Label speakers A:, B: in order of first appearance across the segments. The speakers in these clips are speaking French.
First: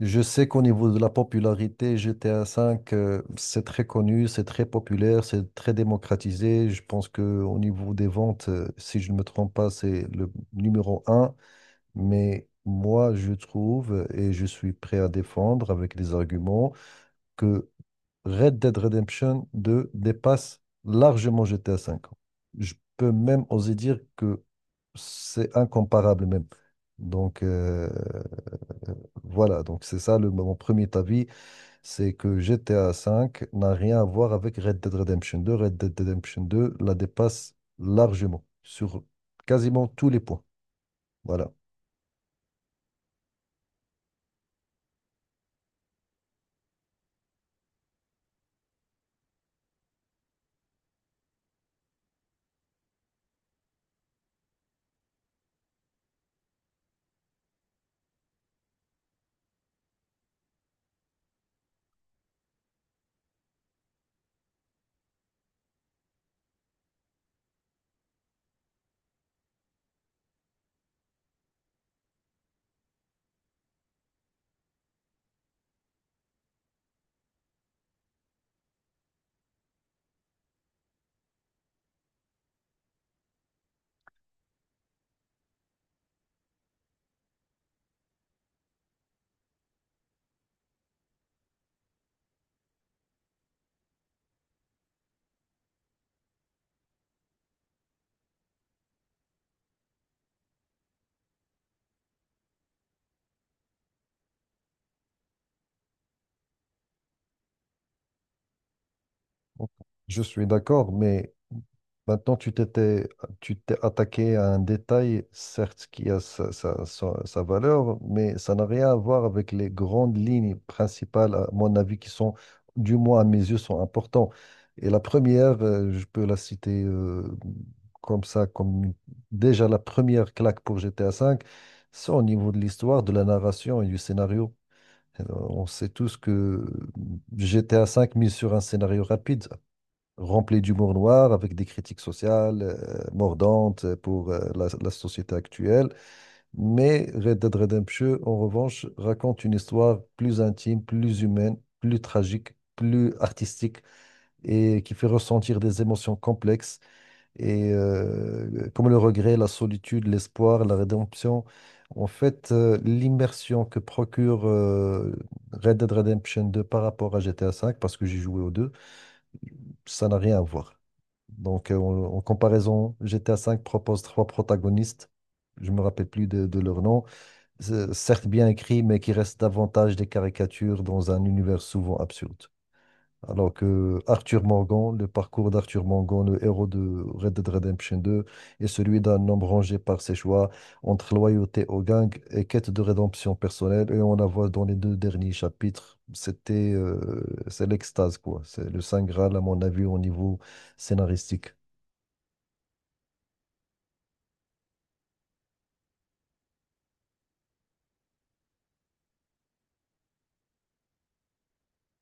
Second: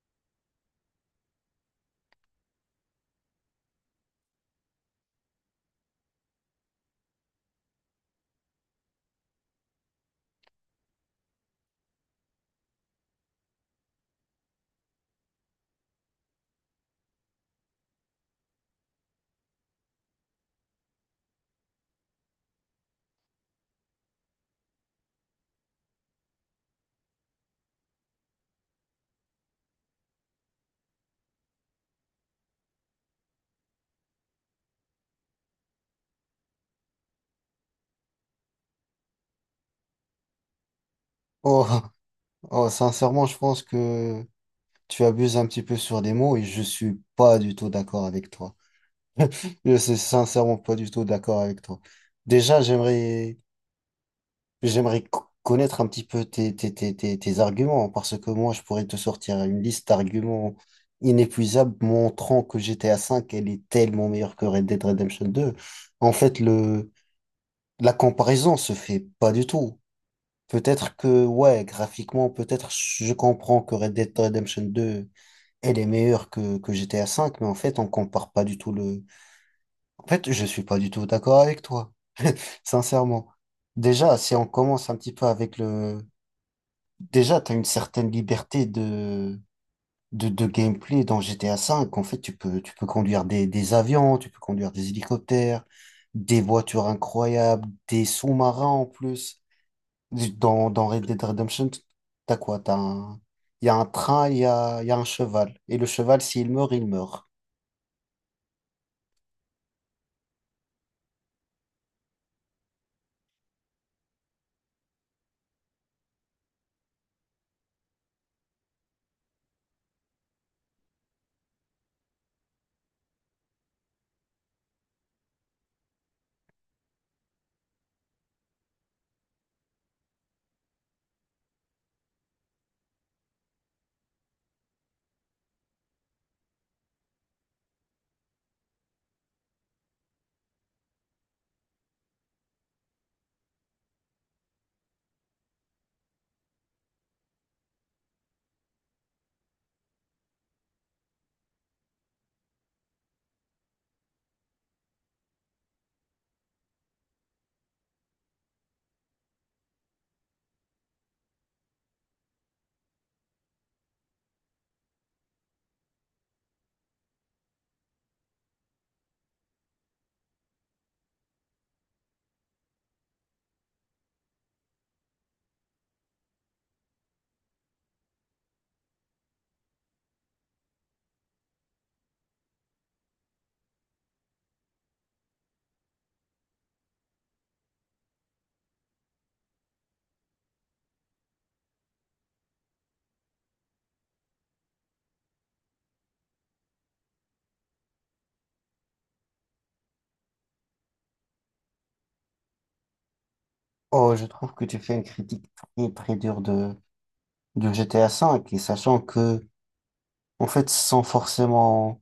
A: Je sais qu'au niveau de la popularité, GTA V, c'est très connu, c'est très populaire, c'est très démocratisé. Je pense que au niveau des ventes, si je ne me trompe pas, c'est le numéro un. Mais moi, je trouve, et je suis prêt à défendre avec des arguments, que Red Dead Redemption 2 dépasse largement GTA V. Je peux même oser dire que c'est incomparable même. Donc, voilà, donc c'est ça mon premier avis c'est que GTA V n'a rien à voir avec Red Dead Redemption 2. Red Dead Redemption 2 la dépasse largement sur quasiment tous les points. Voilà.
B: Oh, oh, sincèrement, je pense que tu abuses un petit peu sur les mots et je suis pas du tout d'accord avec toi. Je suis sincèrement pas du tout d'accord avec toi. Déjà, j'aimerais connaître un petit peu tes arguments parce que moi, je pourrais te sortir une liste d'arguments inépuisables montrant que GTA V, elle est tellement meilleure que Red Dead Redemption 2. En fait, la comparaison se fait pas du tout. Peut-être que, ouais, graphiquement, peut-être je comprends que Red Dead Redemption 2, elle est meilleure que GTA V, mais en fait, on compare pas du tout le. En fait, je suis pas du tout d'accord avec toi, sincèrement. Déjà, si on commence un petit peu avec le. Déjà, t'as une certaine liberté de gameplay dans GTA V. En fait, tu peux conduire des avions, tu peux conduire des hélicoptères, des voitures incroyables, des sous-marins en plus. Dans Red Dead Redemption, t'as quoi? T'as un. Il y a un train, il y a un cheval. Et le cheval, s'il meurt, il meurt.
A: Je suis d'accord, mais maintenant, tu t'es attaqué à un détail, certes, qui a sa valeur, mais ça n'a rien à voir avec les grandes lignes principales, à mon avis, qui sont, du moins à mes yeux, sont importantes. Et la première, je peux la citer comme ça, déjà la première claque pour GTA V, c'est au niveau de l'histoire, de la narration et du scénario. On sait tous que GTA V mise sur un scénario rapide rempli d'humour noir, avec des critiques sociales mordantes pour la société actuelle. Mais Red Dead Redemption, en revanche, raconte une histoire plus intime, plus humaine, plus tragique, plus artistique et qui fait ressentir des émotions complexes et comme le regret, la solitude, l'espoir, la rédemption. En fait, l'immersion que procure Red Dead Redemption 2 par rapport à GTA V, parce que j'ai joué aux deux, ça n'a rien à voir. Donc, en comparaison, GTA V propose trois protagonistes. Je me rappelle plus de leur nom. C'est certes bien écrit, mais qui restent davantage des caricatures dans un univers souvent absurde. Alors que Arthur Morgan, le parcours d'Arthur Morgan, le héros de Red Dead Redemption 2, est celui d'un homme rangé par ses choix entre loyauté au gang et quête de rédemption personnelle. Et on la voit dans les deux derniers chapitres. C'est l'extase, quoi. C'est le Saint Graal, à mon avis, au niveau scénaristique.
B: Oh, je trouve que tu fais une critique très très dure de GTA V. Et sachant que, en fait, sans forcément.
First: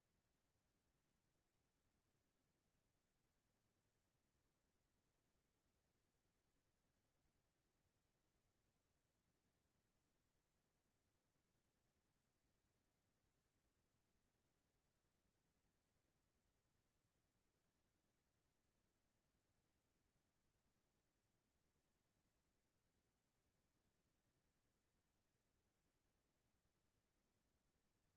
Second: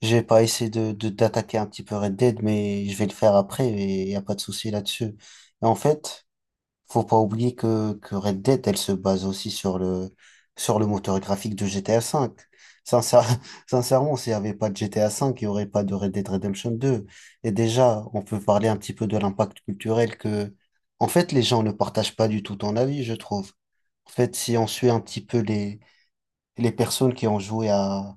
B: J'ai pas essayé d'attaquer un petit peu Red Dead, mais je vais le faire après et y a pas de souci là-dessus. Et en fait. Faut pas oublier que Red Dead, elle se base aussi sur sur le moteur graphique de GTA V. Sincère- sincèrement, s'il n'y avait pas de GTA V, il n'y aurait pas de Red Dead Redemption 2. Et déjà, on peut parler un petit peu de l'impact culturel que, en fait, les gens ne partagent pas du tout ton avis, je trouve. En fait, si on suit un petit peu les personnes qui ont joué à,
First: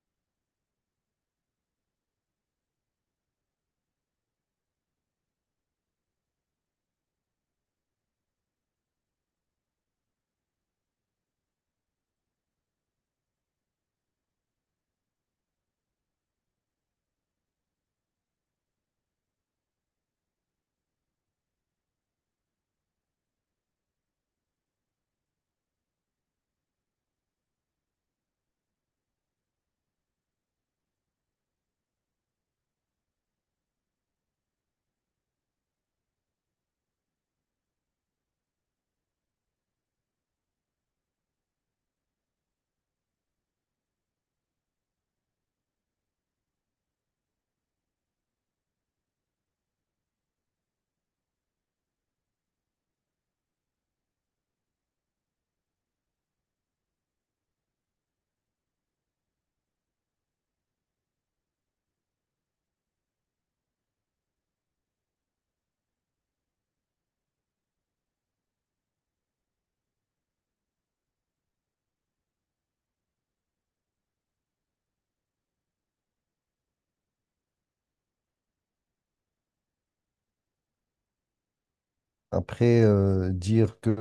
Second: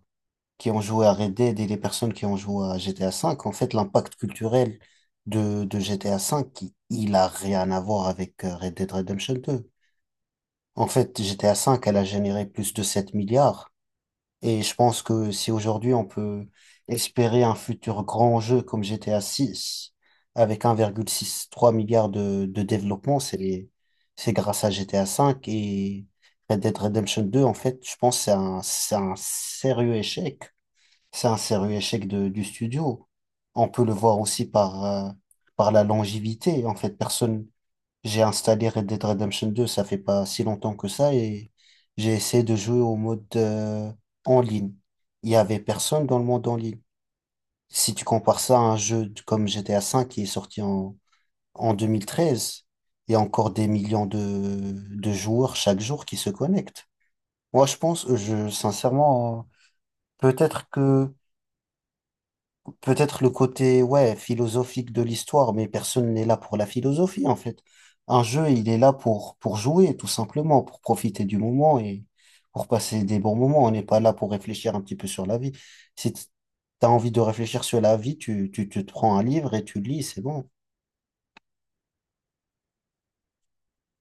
B: qui ont joué à Red Dead et les personnes qui ont joué à GTA V, en fait, l'impact culturel de GTA V, il a rien à voir avec Red Dead Redemption 2. En fait, GTA V, elle a généré plus de 7 milliards. Et je pense que si aujourd'hui on peut espérer un futur grand jeu comme GTA 6, avec 1,63 milliard de développement, c'est grâce à GTA V et Red Dead Redemption 2, en fait, je pense que c'est un sérieux échec. C'est un sérieux échec du studio. On peut le voir aussi par, par la longévité. En fait, personne, j'ai installé Red Dead Redemption 2, ça fait pas si longtemps que ça, et j'ai essayé de jouer au mode en ligne. Il y avait personne dans le monde en ligne. Si tu compares ça à un jeu comme GTA V qui est sorti en, en 2013, il y a encore des millions de joueurs chaque jour qui se connectent. Moi, je pense, je, sincèrement, peut-être que peut-être le côté ouais, philosophique de l'histoire, mais personne n'est là pour la philosophie en fait. Un jeu, il est là pour jouer, tout simplement, pour profiter du moment et pour passer des bons moments. On n'est pas là pour réfléchir un petit peu sur la vie. Si tu as envie de réfléchir sur la vie, tu te prends un livre et tu lis, c'est bon.
A: Après, dire que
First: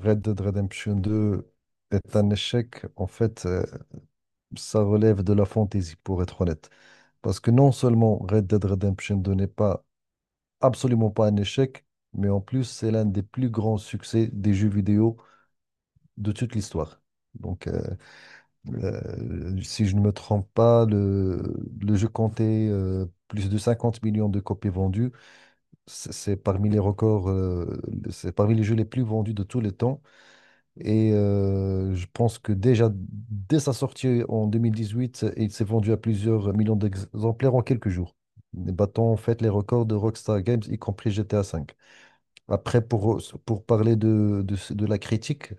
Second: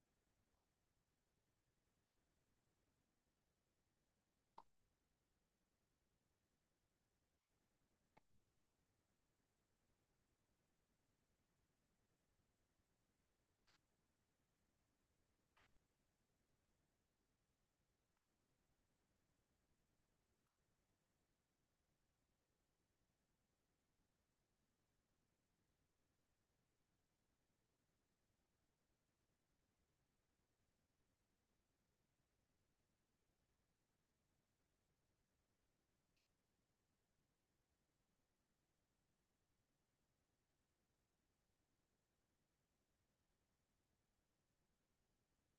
A: Red Dead Redemption 2 est un échec, en fait, ça relève de la fantaisie, pour être honnête. Parce que non seulement Red Dead Redemption 2 n'est pas absolument pas un échec, mais en plus, c'est l'un des plus grands succès des jeux vidéo de toute l'histoire. Donc, si je ne me trompe pas, le jeu comptait plus de 50 millions de copies vendues. C'est parmi les records, c'est parmi les jeux les plus vendus de tous les temps. Et je pense que déjà, dès sa sortie en 2018, il s'est vendu à plusieurs millions d'exemplaires en quelques jours, battant en fait les records de Rockstar Games, y compris GTA V. Après, pour parler de la critique,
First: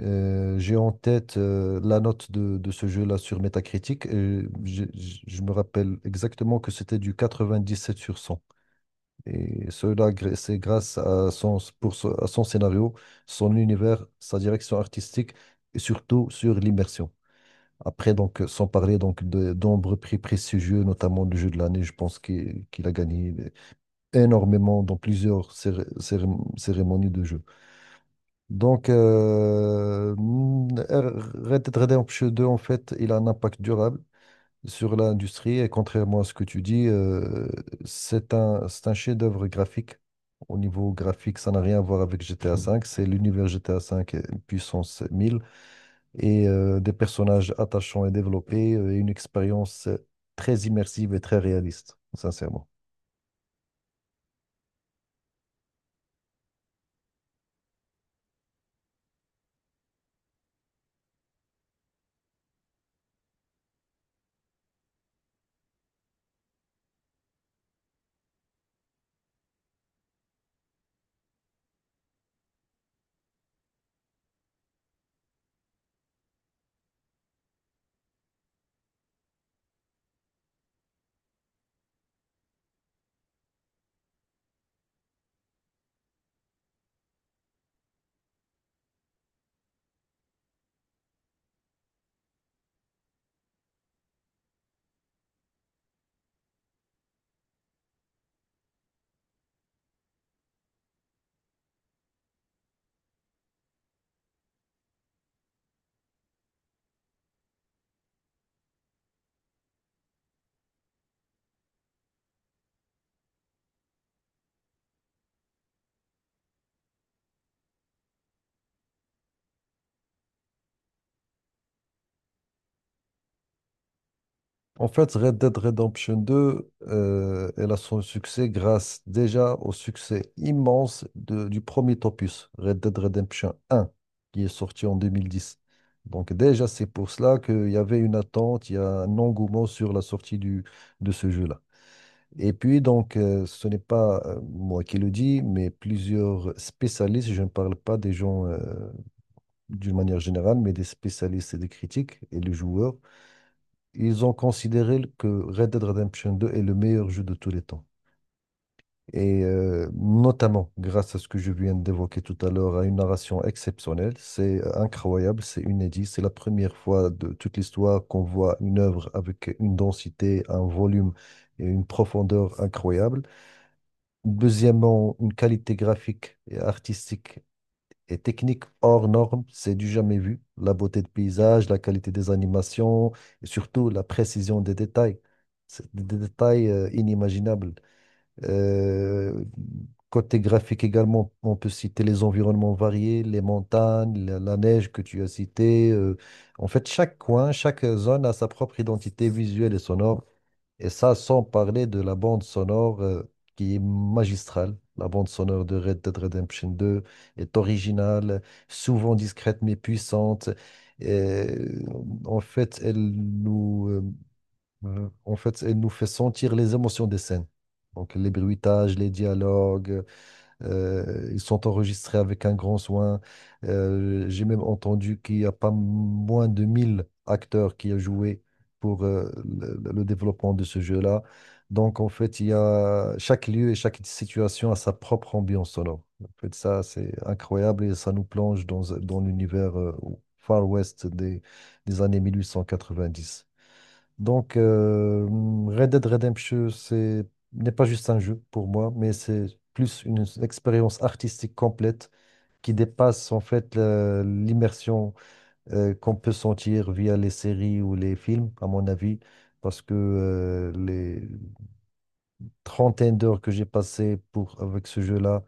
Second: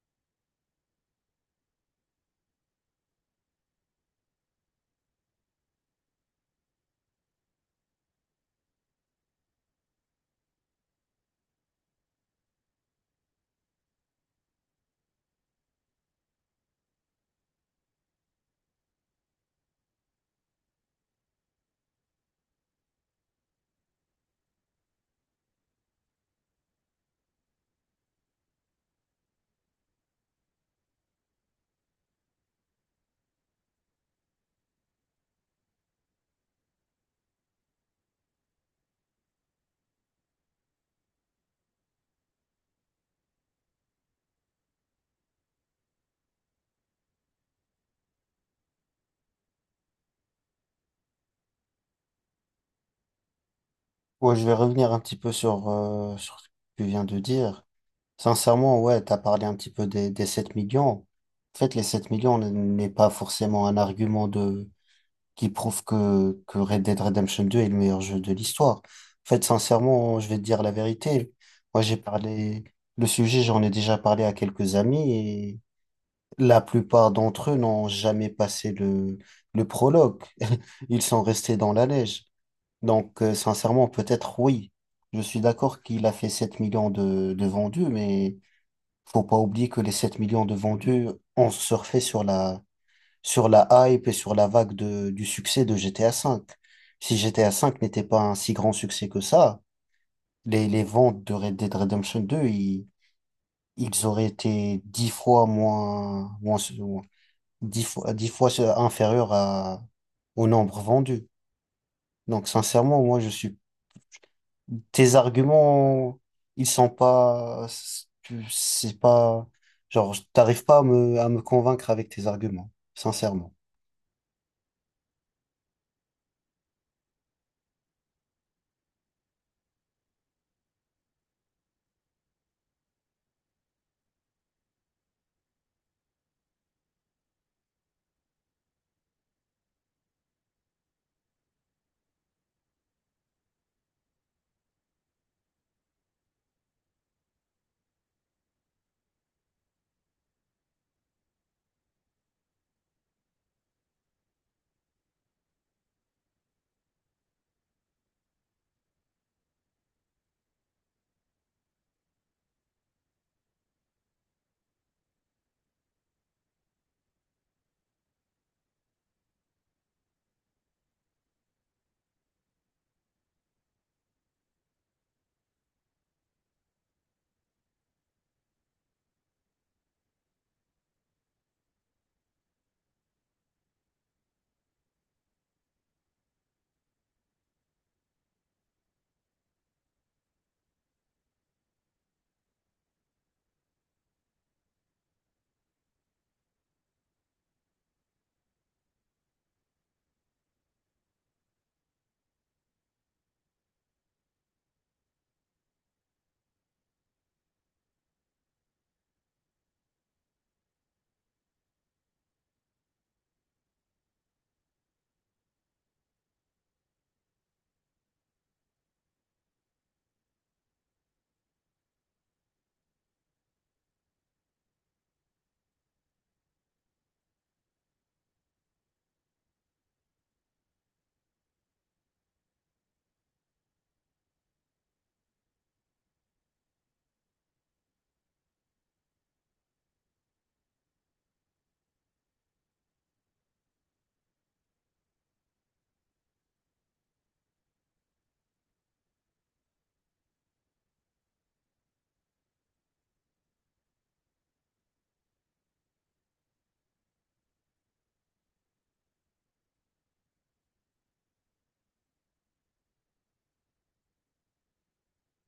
A: j'ai en tête la note de ce jeu-là sur Metacritic. Et je me rappelle exactement que c'était du 97/100. Et cela, c'est grâce à son scénario, son univers, sa direction artistique et surtout sur l'immersion. Après, donc, sans parler donc de nombreux prix prestigieux, notamment le jeu de l'année, je pense qu'il a gagné énormément dans plusieurs cérémonies de jeu. Donc, Red Dead Redemption 2, en fait, il a un impact durable sur l'industrie et contrairement à ce que tu dis, c'est un chef-d'œuvre graphique. Au niveau graphique, ça n'a rien à voir avec GTA V. C'est l'univers GTA V puissance 1000 et des personnages attachants et développés et une expérience très immersive et très réaliste, sincèrement.
B: Ouais, je vais revenir un petit peu sur, sur ce que tu viens de dire. Sincèrement, ouais, t'as parlé un petit peu des 7 millions. En fait, les 7 millions n'est pas forcément un argument de qui prouve que Red Dead Redemption 2 est le meilleur jeu de l'histoire. En fait, sincèrement, je vais te dire la vérité. Moi, j'ai parlé, le sujet, j'en ai déjà parlé à quelques amis et la plupart d'entre eux n'ont jamais passé le prologue. Ils sont restés dans la neige. Donc, sincèrement, peut-être oui. Je suis d'accord qu'il a fait 7 millions de vendus, mais faut pas oublier que les 7 millions de vendus ont surfé sur sur la hype et sur la vague du succès de GTA V. Si GTA V n'était pas un si grand succès que ça, les ventes de Red Dead Redemption 2, ils auraient été dix fois moins, moins, moins- 10 fois inférieurs à, au nombre vendu. Donc, sincèrement, moi, je suis, tes arguments, ils sont pas, c'est pas, genre, t'arrives pas à me, convaincre avec tes arguments, sincèrement.
A: En fait, Red Dead Redemption 2, elle a son succès grâce déjà au succès immense du premier opus, Red Dead Redemption 1, qui est sorti en 2010. Donc déjà, c'est pour cela qu'il y avait une attente, il y a un engouement sur la sortie de ce jeu-là. Et puis, donc, ce n'est pas moi qui le dis, mais plusieurs spécialistes, je ne parle pas des gens d'une manière générale, mais des spécialistes et des critiques et des joueurs ils ont considéré que Red Dead Redemption 2 est le meilleur jeu de tous les temps. Et notamment grâce à ce que je viens d'évoquer tout à l'heure, à une narration exceptionnelle. C'est incroyable, c'est inédit. C'est la première fois de toute l'histoire qu'on voit une œuvre avec une densité, un volume et une profondeur incroyable. Deuxièmement, une qualité graphique et artistique et technique hors norme, c'est du jamais vu. La beauté de paysage, la qualité des animations et surtout la précision des détails. C'est des détails inimaginables. Euh, côté graphique également, on peut citer les environnements variés, les montagnes, la neige que tu as citée. En fait, chaque coin, chaque zone a sa propre identité visuelle et sonore. Et ça, sans parler de la bande sonore qui est magistrale. La bande sonore de Red Dead Redemption 2 est originale, souvent discrète mais puissante. Et, en fait, elle nous fait sentir les émotions des scènes. Donc les bruitages, les dialogues, ils sont enregistrés avec un grand soin. J'ai même entendu qu'il n'y a pas moins de 1 000 acteurs qui ont joué pour le développement de ce jeu-là. Donc, en fait, il y a chaque lieu et chaque situation a sa propre ambiance sonore. En fait, ça, c'est incroyable et ça nous plonge dans l'univers Far West des années 1890. Donc, Red Dead Redemption, n'est pas juste un jeu pour moi, mais c'est plus une expérience artistique complète qui dépasse en fait l'immersion qu'on peut sentir via les séries ou les films, à mon avis, parce que trentaine d'heures que j'ai passées avec ce jeu-là.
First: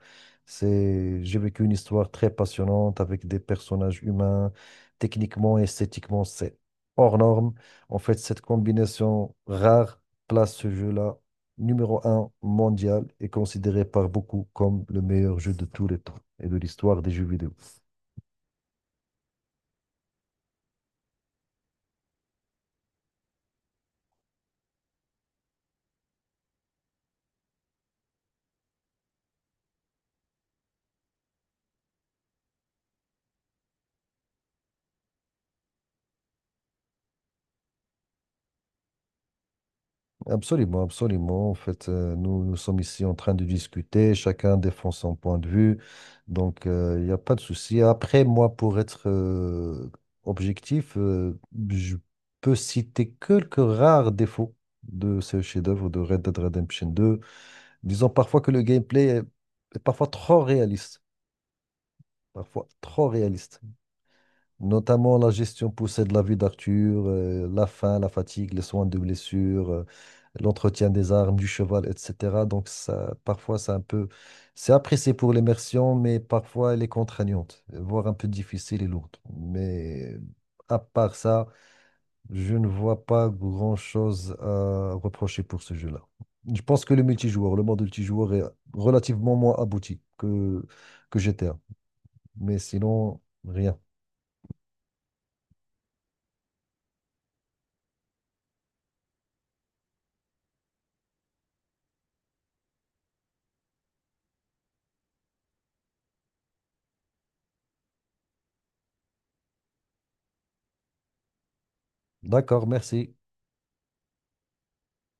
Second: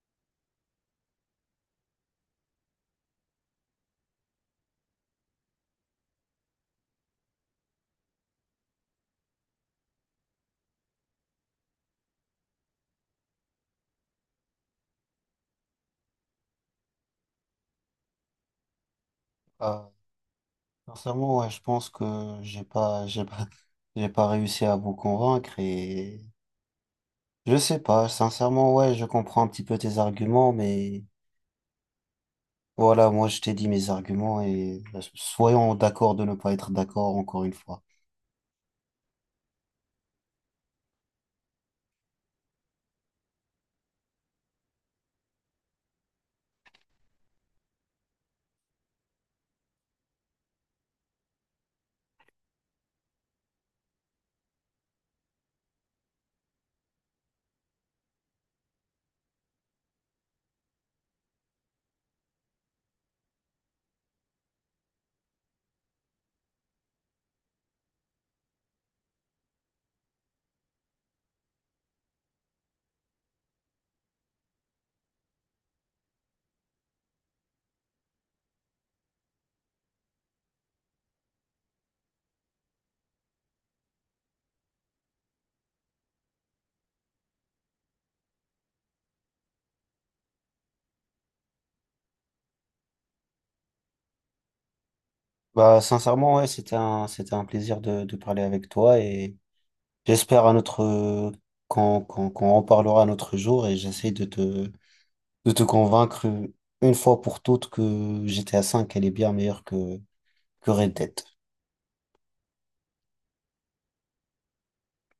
A: J'ai vécu une histoire très passionnante avec des personnages humains. Techniquement, esthétiquement, c'est hors norme. En fait, cette combinaison rare place ce jeu-là numéro un mondial et considéré par beaucoup comme le meilleur jeu de tous les temps et de l'histoire des jeux vidéo.
B: Euh, Sincèrement, ouais, je pense que j'ai pas, j'ai pas réussi à vous convaincre et je sais pas, sincèrement, ouais, je comprends un petit peu tes arguments, mais voilà, moi je t'ai dit mes arguments et soyons d'accord de ne pas être d'accord encore une fois.
A: Absolument, absolument. En fait, nous, nous sommes ici en train de discuter, chacun défend son point de vue, donc il n'y a pas de souci. Après, moi, pour être objectif, je peux citer quelques rares défauts de ce chef-d'œuvre de Red Dead Redemption 2. Disons parfois que le gameplay est parfois trop réaliste, parfois trop réaliste. Notamment la gestion poussée de la vie d'Arthur, la faim, la fatigue, les soins de blessure, l'entretien des armes, du cheval, etc. Donc ça, parfois, c'est apprécié pour l'immersion, mais parfois elle est contraignante, voire un peu difficile et lourde. Mais à part ça, je ne vois pas grand-chose à reprocher pour ce jeu-là. Je pense que le multijoueur, le mode multijoueur est relativement moins abouti que GTA. Mais sinon, rien.
B: Bah, sincèrement, ouais, c'était un plaisir de parler avec toi et j'espère à notre, qu'on en parlera un autre jour et j'essaie de te convaincre une fois pour toutes que GTA V elle est bien meilleure que Red Dead.
A: D'accord, merci.